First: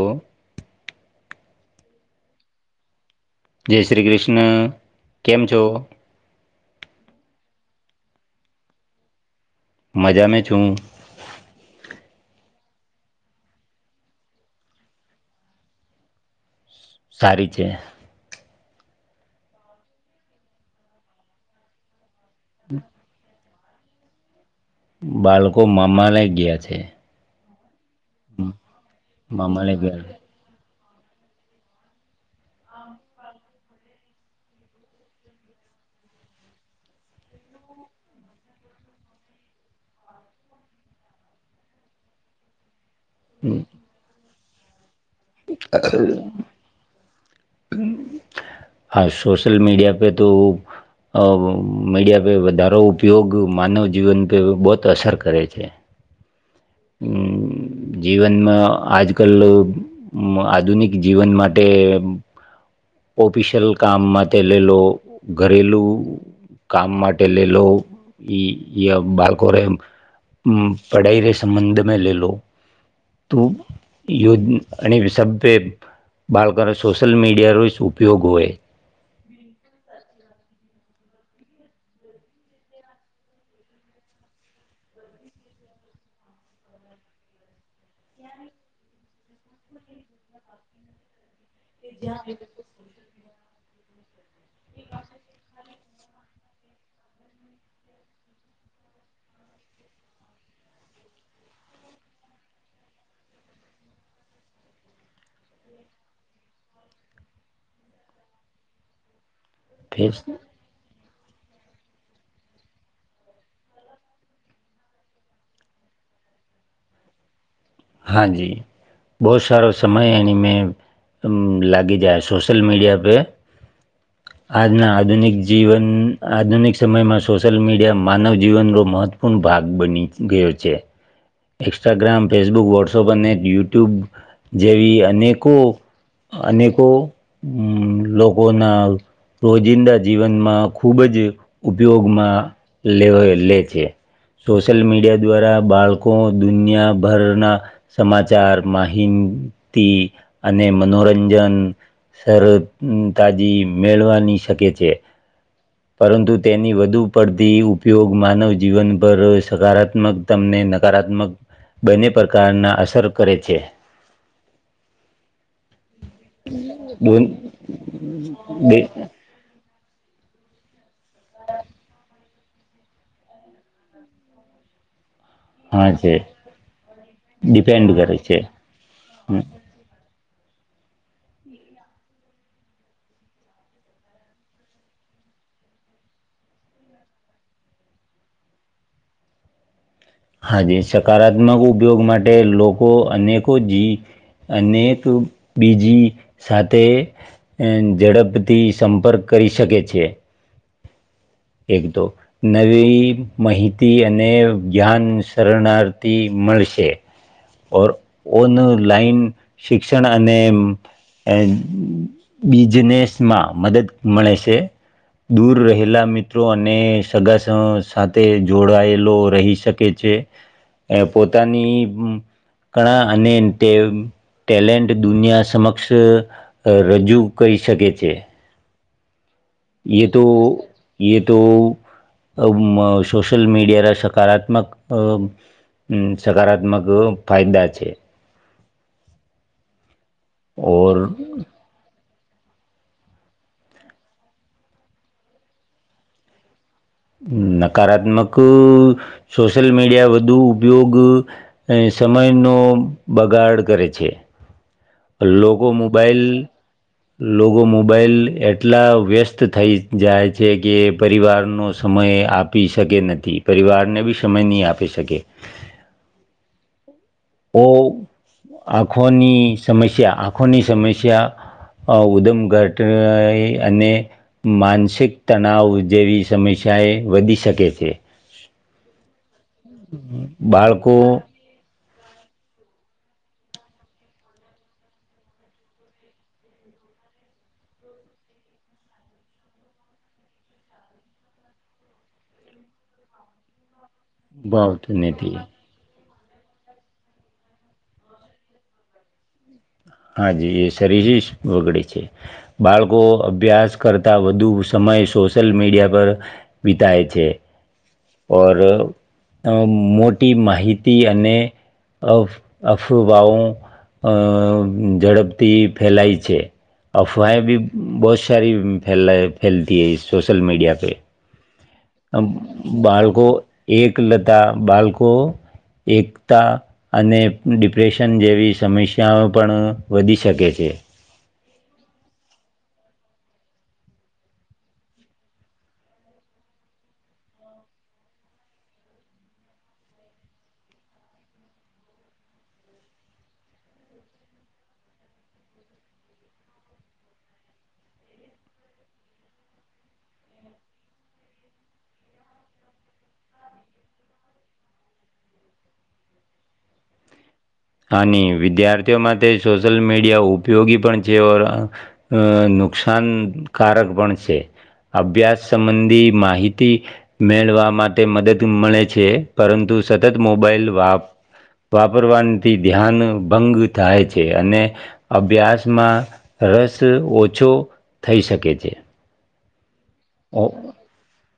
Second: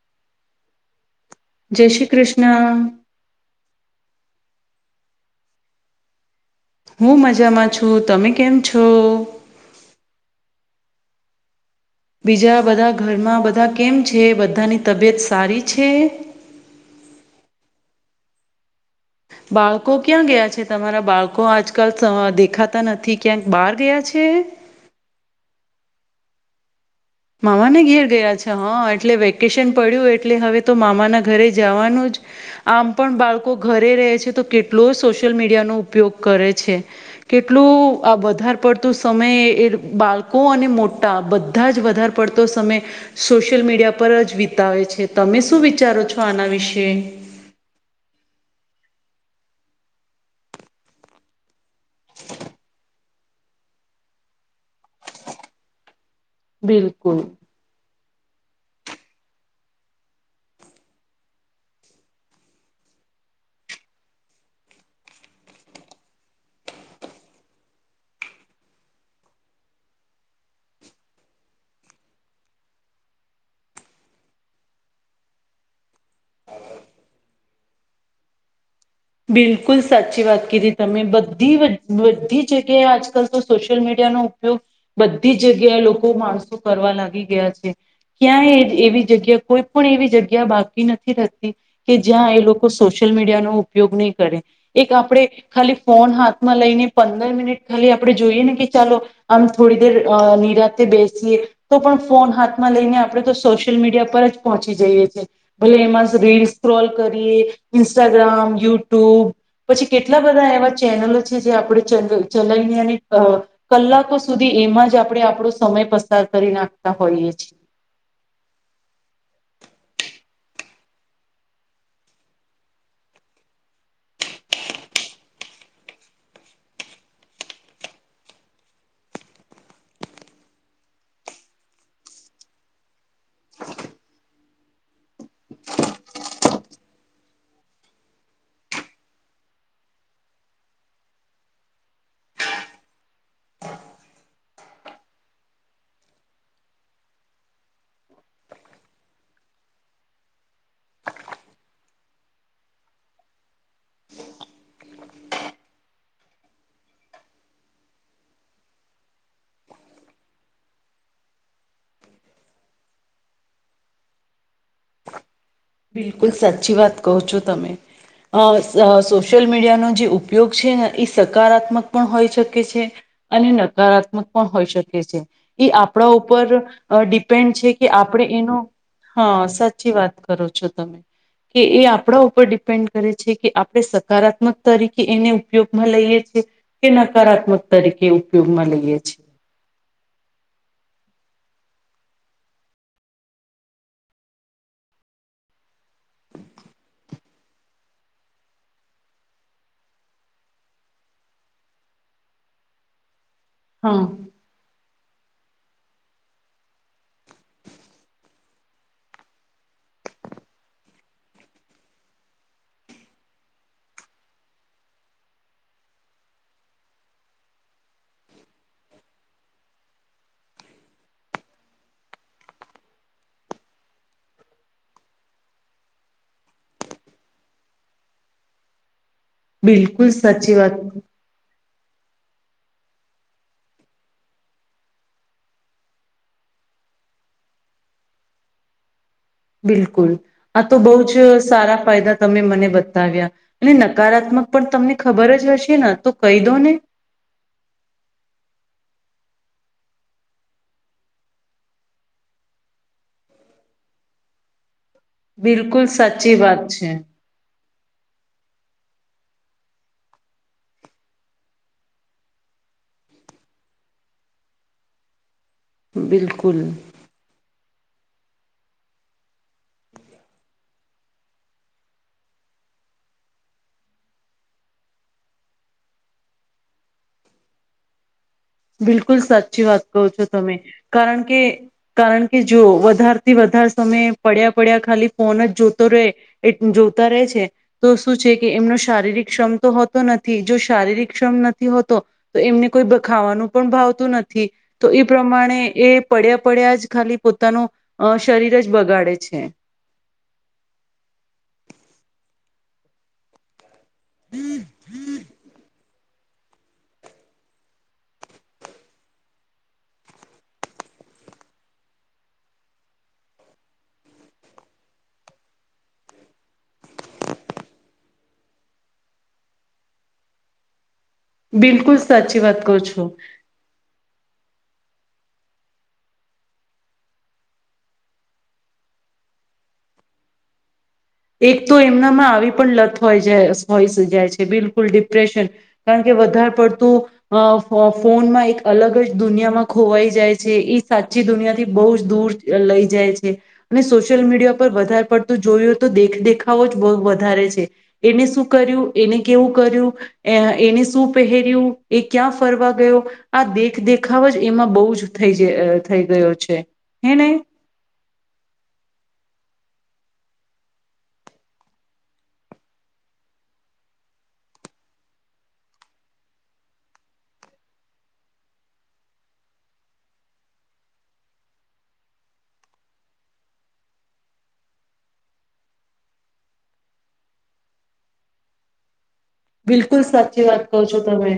ઓ જય શ્રી કૃષ્ણ જય શ્રી કૃષ્ણ કેમ છો હું મજામાં છું તમે કેમ છો મજામે છું બીજા બધા ઘરમાં બધા કેમ છે બધાની તબિયત સારી છે સારી છે બાળકો ક્યાં ગયા છે તમારા બાળકો આજકાલ સ દેખાતા નથી ક્યાં બહાર ગયા છે બાળકો મામા લઈ ગયા છે મામાને ઘેર ગયા છે હા એટલે મામા વેકેશન લઈ ગયા પડ્યું એટલે હવે તો મામાના ઘરે જવાનું જ આમ પણ બાળકો ઘરે રહે છે તો કેટલો સોશિયલ મીડિયાનો ઉપયોગ કરે છે કેટલું આ વધાર પડતું સમય એ બાળકો અને મોટા બધા જ વધાર પડતો સમય સોશિયલ મીડિયા પર જ વિતાવે છે તમે શું વિચારો છો આના વિશે હા સોશલ મીડિયા પે તો અ મીડિયા પે વધારો ઉપયોગ માનવ જીવન પે બોત અસર કરે છે બિલકુલ જીવનમાં આજ કલ લોગ આધુનિક જીવન માટે ઓફિશિયલ કામમાં તે લલો ઘરેલું કામ માટે લેલો ઈ એ બાળકોને હમ પડાઈ કે સંબંધ મે લે લો તું યોજ અને [unintelligible] બાળકોને સોશિયલ મીડિયાનો જ ઉપયોગ હોય બિલકુલ સાચી વાત કીધી તમે બધી બધી જગ્યાએ આજકાલ તો સોશિયલ મીડિયા નો ઉપયોગ બધી જગ્યાએ લોકો માણસો કરવા લાગી ગયા છે ક્યાં એ એવી જગ્યા કોઈ પણ એવી જગ્યા બાકી નથી થતી કે જ્યાં એ લોકો સોશિયલ મીડિયા નો ઉપયોગ ની કરે એક આપણે ખાલી ફોન હાથમાં લઈને પંદર મિનિટ ખાલી આપણે જોઈએ ને કે ચાલો અન થોડી દેર અ નિરાતે બેસીએ તો પણ ફોન હાથમાં લઈને આપણે તો સોશિયલ મીડિયા પર જ પહોંચી જઈએ છીએ ભલે એમાં રીલ સ્ક્રોલ કરીએ ઇન્સ્ટાગ્રામ યુટ્યુબ પછી કેટલા બધા એવા ચેનલો છે જે આપણે ચ ચલાવીને અને અ કલાકો સુધી એમાં જ આપણે આપણો સમય પસાર કરી નાખતા હોઈએ છીએ હા જી બહુ સારો સમય એણી મે અ લાગી જાય સોશલ મીડિયા પે આજના આધુનિક જીવન આધુનિક સમયમાં સોશિયલ મીડિયા માનવ જીવનનું મહત્ત પણૂ ભાગ બની ગયો છે ઇન્સ્ટાગ્રામ ફેસબુક વોટ્સઅપ અને યુટ્યુબ જેવી અનેકો અનેકો લોગો ના રોજિંદા જીવનમાં ખૂબ જ ઉપયોગમાં લેવા લે છે સોશિયલ મીડિયા દ્વારા બાળકો દુનિયાભરના સમાચાર માહિતી અને મનોરંજન શરો તાજી મેળવાની શકે છે પરંતુ તેની વધુ પડતી ઉપયોગ માનવ જીવન પર સકારાત્મક તમને નકારાત્મક બંને પ્રકારના અસર કરે છે [inaudible] બિલકુલ સાચી વાત કહો છો તમે અ અ બે સો સોસીયલ મીડિયાનો જે ઉપયોગ છે ને એ સકારાત્મક પણ હોઈ શકે છે અને નકારાત્મક પણ હોઈ શકે છે એ હા છે આપણા ઉપર અ ડિપેન્ડ છે કે કરે આપણે છે એનો હ સાચી વાત કરો છો તમે કે એ આપણા ઉપર ડિપેન્ડ કરે છે કે આપણે સકારાત્મક તરીકે એને ઉપયોગમાં લઈએ છે કે નકારાત્મક તરીકે ઉપયોગમાં લઈએ છે હા જે સકારાત્મક ઉપયોગ માટે લોકો અનેકો જ અનેક બીજી સાથે ઝડપથી સંપર્ક કરી શકે છે એક દો નવી માહિતી હા અને ગ્યાન શરણાર્થી મળશે ઓ ઓન લાઈન શિક્ષણ અને બિઝનેસમાં મદદ મળે છે દૂર રહેલા મિત્ર- - મિત્રો અને સગ સાથે જોડાયેલો રહી શકે છે. એ પોતાની કણા અને તે- - ટેલેન્ટ દુનિયા સમક્ષ રજૂ કરી શકે છે. બિલકુલ એતો સાચી વાત એતો- - સોશિયલ મીડિયાના સકારાત્મક- - સકારાત્મક ફાયદા છે. બિલકુલ આ તો બહુ ઓર જ સારા ફાયદા- - તમે મને બતાવ્યા અને નકારાત્મક પણ તમને ખબર જ હશે ને તો કહી દો ને? નકારાત્મક સોશિયલ મીડિયા વધુ ઉપયોગ- - એ સમયનો બગાડ કરે છે. લોકો બિલકુલ સાચી મોબાઈલ- વાત છે - લોકો મોબાઈલ એટલા વ્યસ્ત થઈ જાય છે કે પરિવારનો સમય આપ- - પી શકે નથી પરિવારને બી સમય નહીં આપી શકે. બિલકુલ ઓ આંખોની સમસ્યા આંખોની સમસ્યા- - ઉધમઘટ અને- - માનસિક તણાવ જેવી સમસ્યાએ વધી શકે છે. બિલકુલ સાચી વાત કહો છો તમે બાળકો કારણ કે- - કારણ કે જો વધાર થી વધારે સમય પડ્યા પડ્યા ખાલી ફોન જ જોતો રહે- - એટ જોતા રહે છે. તો શું છે કે એમનો શારીરિક ક્ષમ તો હોતો નથી જો શારીરિક ક્ષમ નથી હોતો. તો એમને કોઈ બ ખાવાનું પણ ભાવતું નથી તો ભાવતું એ નથી પ્રમાણે એ- - પડ્યા પડ્યા જ ખાલી પોતાનું અ શરીર જ બગાડે છે. હા જ એ શરીરી બગડે છે બાળકો અભ્યાસ- - કરતાં વધુ સમય સોશિયલ મીડિયા પર વિતાય છે. પર મોટી માહિતી અને- - અ અફુવાઓ અ ઝડપથી ફેલાય છે. અફવાહે ભી બહુ સારી ફેલા ફેલતીએ સોશિયલ મીડિયા પે બિલકુલ. સાચી વાત કહો છો બાળકો એકલતા બાળકો એકતા- - અને ડિપ્રેશન જેવી સમસ્યાઓ પણ વધી શકે છે. એક તો એમનામાં આવી પણ લત હોય જાય હોય જાય છે બિલકુલ ડિપ્રેશન કારણ કે વધારે પડતું અ ફોનમાં એક અલગ જ દુનિયામાં ખોવાઈ જાય છે એ સાચી દુનિયાથી બહુ જ દૂર લઈ જાય છે અને સોશિયલ મીડિયા પર વધારે પડતું જોયું તો દેખદેખાવો જ બહું વધારે છે એને શું કર્યું એને કેવું કર્યું એ એને શું પહેર્યું એ ક્યાં ફરવા ગયો આ દેખ દેખાવ જ એમાં બહુ જ થઈ જ થઈ ગયો છે એ ને આની વિદ્યાર્થીઓ માટે સોશિયલ મીડિયા ઉપયોગી પણ છે [unintelligible] અ નુકસાનકારક પણ છે. અભ્યાસ સંબંધી માહિતી મેળવા માટે મદદ મળે છે પરંતુ સતત મોબાઈલ વાપ વાપરવાથી ધ્યાન ભંગ થાય છે અને અભ્યાસમાં રસ ઓછો થઈ શકે છે. બિલકુલ ઓ સાચી વાત કહો છો તમે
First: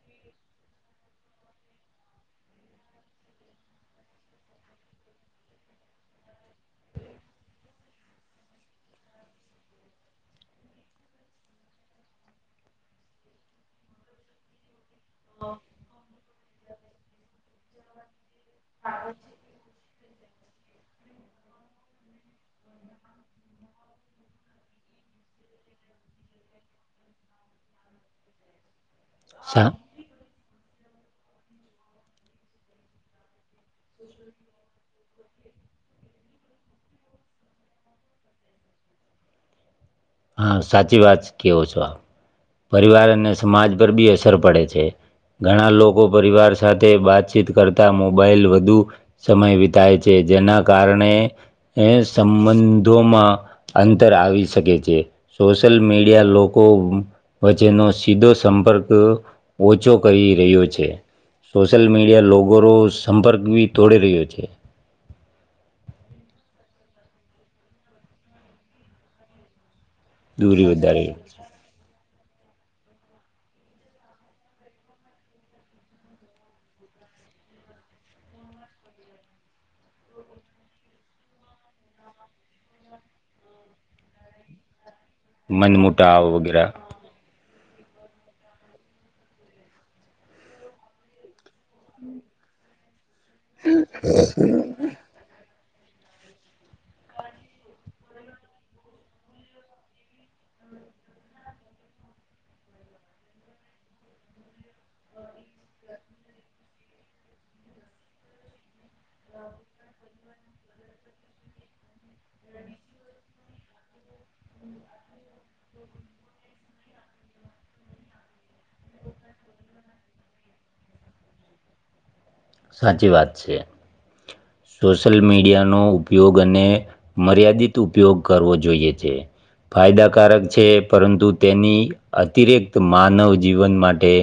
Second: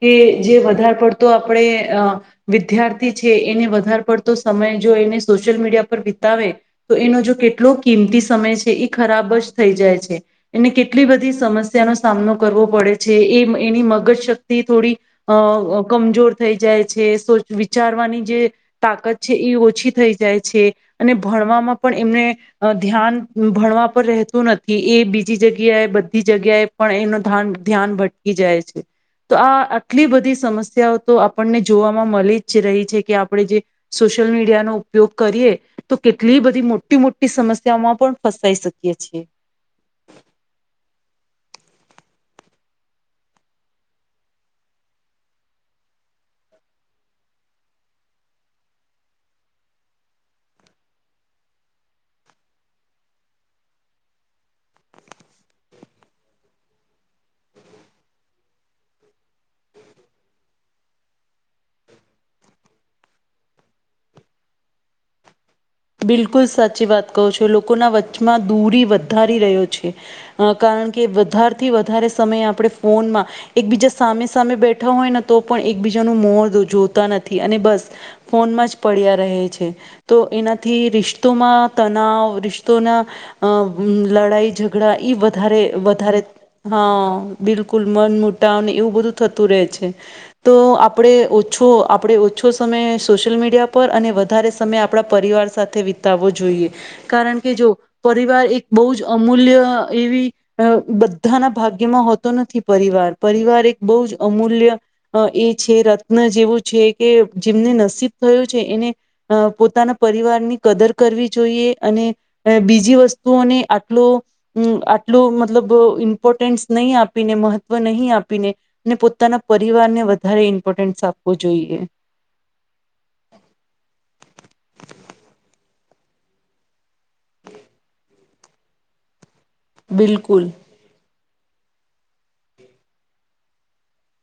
કે જે વધારે પડતો આપણે આ વિદ્યાર્થી છે એને વધારે પડતો સમય જો એને સોશિયલ મીડિયા પર વિતાવે તો એનો જો કેટલો કિંમતી સમય છે એ ખરાબ જ થઈ જાય છે. એને કેટલી બધી સમસ્યા નો સામનો કરવો પડે છે એ એની મગજ શક્તિ થોડી આ કમજોર થઈ જાય છે વિચારવાની જે તાકાત છે એ ઓછી થઈ જાય છે અને ભણવામાં પણ એમને ધ્યાન ભણવા પર રહેતું નથી એ બીજી જગ્યાએ બધી જગ્યાએ પણ એનો [unintelligible] ધ્યાન ભટકી જાય છે તો આ સા એટલી બધી સમસ્યાઓ તો આપણને જોવામાં મળી જ રહી છે કે આપણે જે સોશિયલ મીડિયાનો ઉપયોગ કરીએ તો કેટલી બધી મોટી મોટી સમસ્યાઓમાં પણ ફસાઈ શકીએ છીએ. હા સાચી વાત કેવો છો આ. પરિવાર અને સમાજ પર બી અસર પડે છે. ઘણા લોકો પરિવાર સાથે વાતચીત કરતા મોબાઈલ વધુ સમય વિતાય છે જેના કારણે સંબંધોમાં અંતર આવી શકે છે સોશિયલ મીડિયા લોકો વચ્ચેનો સીધો સંપર્ક ઓછો કરી રહ્યો છે. સોશિયલ મીડિયા લોગરો સંપર્ક બી તોડી રહ્યો છે. બિલકુલ સાચી વાત કહો છો લોકોના વચ્ચમાં દૂરી વધારી રહ્યો છે. દૂરી કારણ કે વધારે વધારેથી વધારે સમય આપણે ફોનમાં એકબીજા સામે સામે બેઠા હોય ન તો પણ એકબીજાનું મો જોતા નથી અને બસ ફોનમાં જ પડ્યા રહે છે તો એના થી રિશ્તોમાં તનાવ રિશ્તોના લડાઈ ઝઘડા ઈ બા વધારે મન વધારે મુટાવ વગેરે હા બિલકુલ મન મુટાવને એવું બધું થતું રહે છે. તો આપણે ઓછો આપણે ઓછો સમય સોશિયલ મીડિયા પર અને વધારે સમય આપણા પરિવાર સાથે વિતાવવો જોઈએ કારણ કે જો પરિવાર એક બહુ જ અમૂલ્ય એવી અ બધાના ભાગ્યમાં હોતો નથી પરિવાર પરિવાર એક બહુ જ અમૂલ્ય અ એ છે રત્ન જેવું છે કે જેમને નસીબ થયું છે એને અ પોતાના પરિવાર ની કદર કરવી જોઈએ અને બીજી વસ્તુઓને આટલો હમ્મ આટલું મતલબ ઇમ્પોર્ટન્સ નહીં આપીને મહત્ત્વ નહી આપીને ને પોતાના પરિવાર ને વધારે ઇમ્પોર્ટન્સ આપવો જોઈએ. સાચી વાત છે. સોશિયલ મીડિયાનો ઉપયોગ અને મર્યાદિત ઉપયોગ કરવો જોઈએ છે. ફાયદાકારક બિલકુલ છે પરંતુ તેની અતિરિકક્ત માનવ જીવન માટે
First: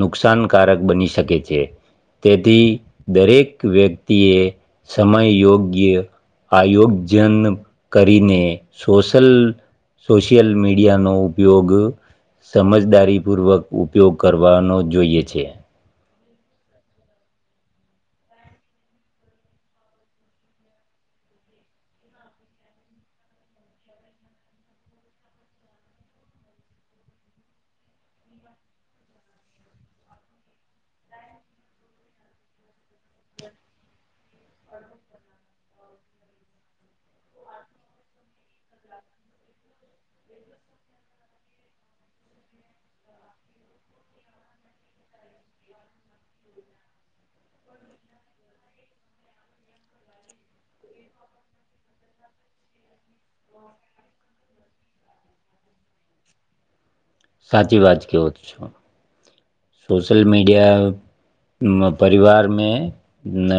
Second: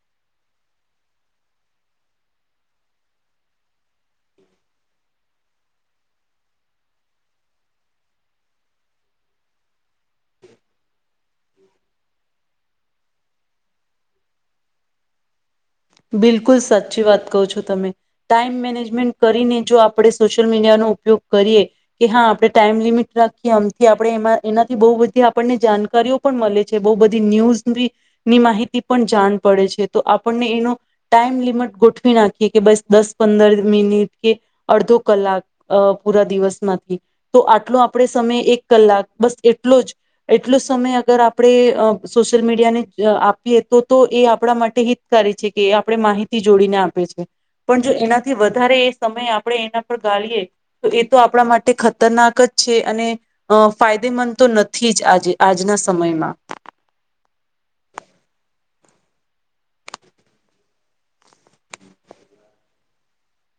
નુકસાનકારક બની શકે છે. તેથી દરેક વ્યક્તિએ સમયયોગ્ય આયોજન કરીને સોશલ સોશિયલ મીડિયાનો ઉપયોગ સમજદારીપૂર્વક ઉપયોગ કરવાનો જોઈએ છે. બિલકુલ સાચી વાત કહો છો તમે ટાઈમ મેનેજમેન્ટ કરીને જો આપણે સોશિયલ મીડિયાનો ઉપયોગ કરીએ કે હા આપણે ટાઈમ લિમિટ રાખીએ આમથી આપણે એ એનાથી બહુ બધી આપણને જાણકારીઓ પણ મળે છે બહ બધી ન્યૂઝ ની માહિતી પણ જાણ પડે છે તો આપણને એનો ટાઈમ લિમિટ ગોઠવી નાખીએ કે બસ દસ પંદર મિનિટ કે અડધો કલાક અ પૂરા દિવસ માંથી તો આટલો આપણેે સમય એક કલાક બસ એટલો જ એટલો સમય અગર આપણે સોશિયલ મીડિયા ને આપીએ તો તો એ આપણા માટે હિતકારી છે. કે આપણે માહિતી જોડીને આપે છે. પણ જો એનાથી વધારે એ સમય આપણે એના પર ગાળીએ તો એ તો આપણા માટે ખતરનાક જ છે અને અ ફાયદેમંદ તો નથી જ આજે આજના સમયમાં. સાચી વાત કે ઓ છો. સોશલ મીડિયા પરિવાર મે ને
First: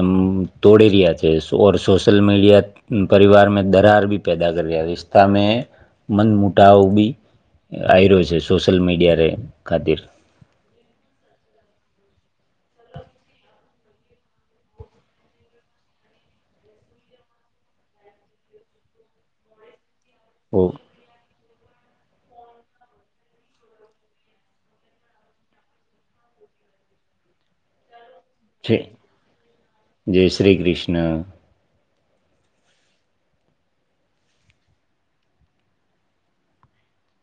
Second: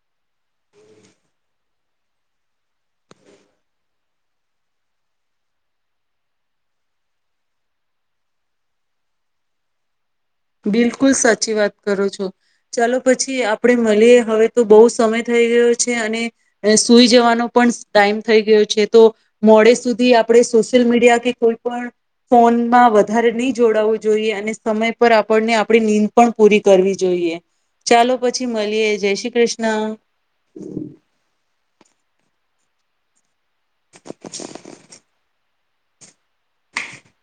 તોડે રહ્યા છે ઓર સોશલ મીડિયા પરિવાર મે દરાર ભી પેદા કર રહ્યા રિશતા મે મન મુટાવ બી આવી રહ્યો છે સોશિયલ મીડિયા રે ખાતીર. બિલકુલ સાચી વાત કરો છો. ચાલો પછી આપડે મળીએ હવે તો બહુ સમય થઈ ગયો છે અને ને સુઈ જવાનો પણ ટાઈમ થઈ ગયો છે તો મોડે સુધી આપડે ઓ સોશિયલ મીડિયા કે કોઈ પણ ફોનમાં વધારે નહી જોડાવવું જોઈએ અને સમય પર આપણને આપણી નીંદ પણ પૂરી કરવી જોઈએ. ચાલો પછી છે મળીએ જય શ્રી કૃષ્ણ. જય શ્રી કૃષ્ણ [inaudible] [inaudible]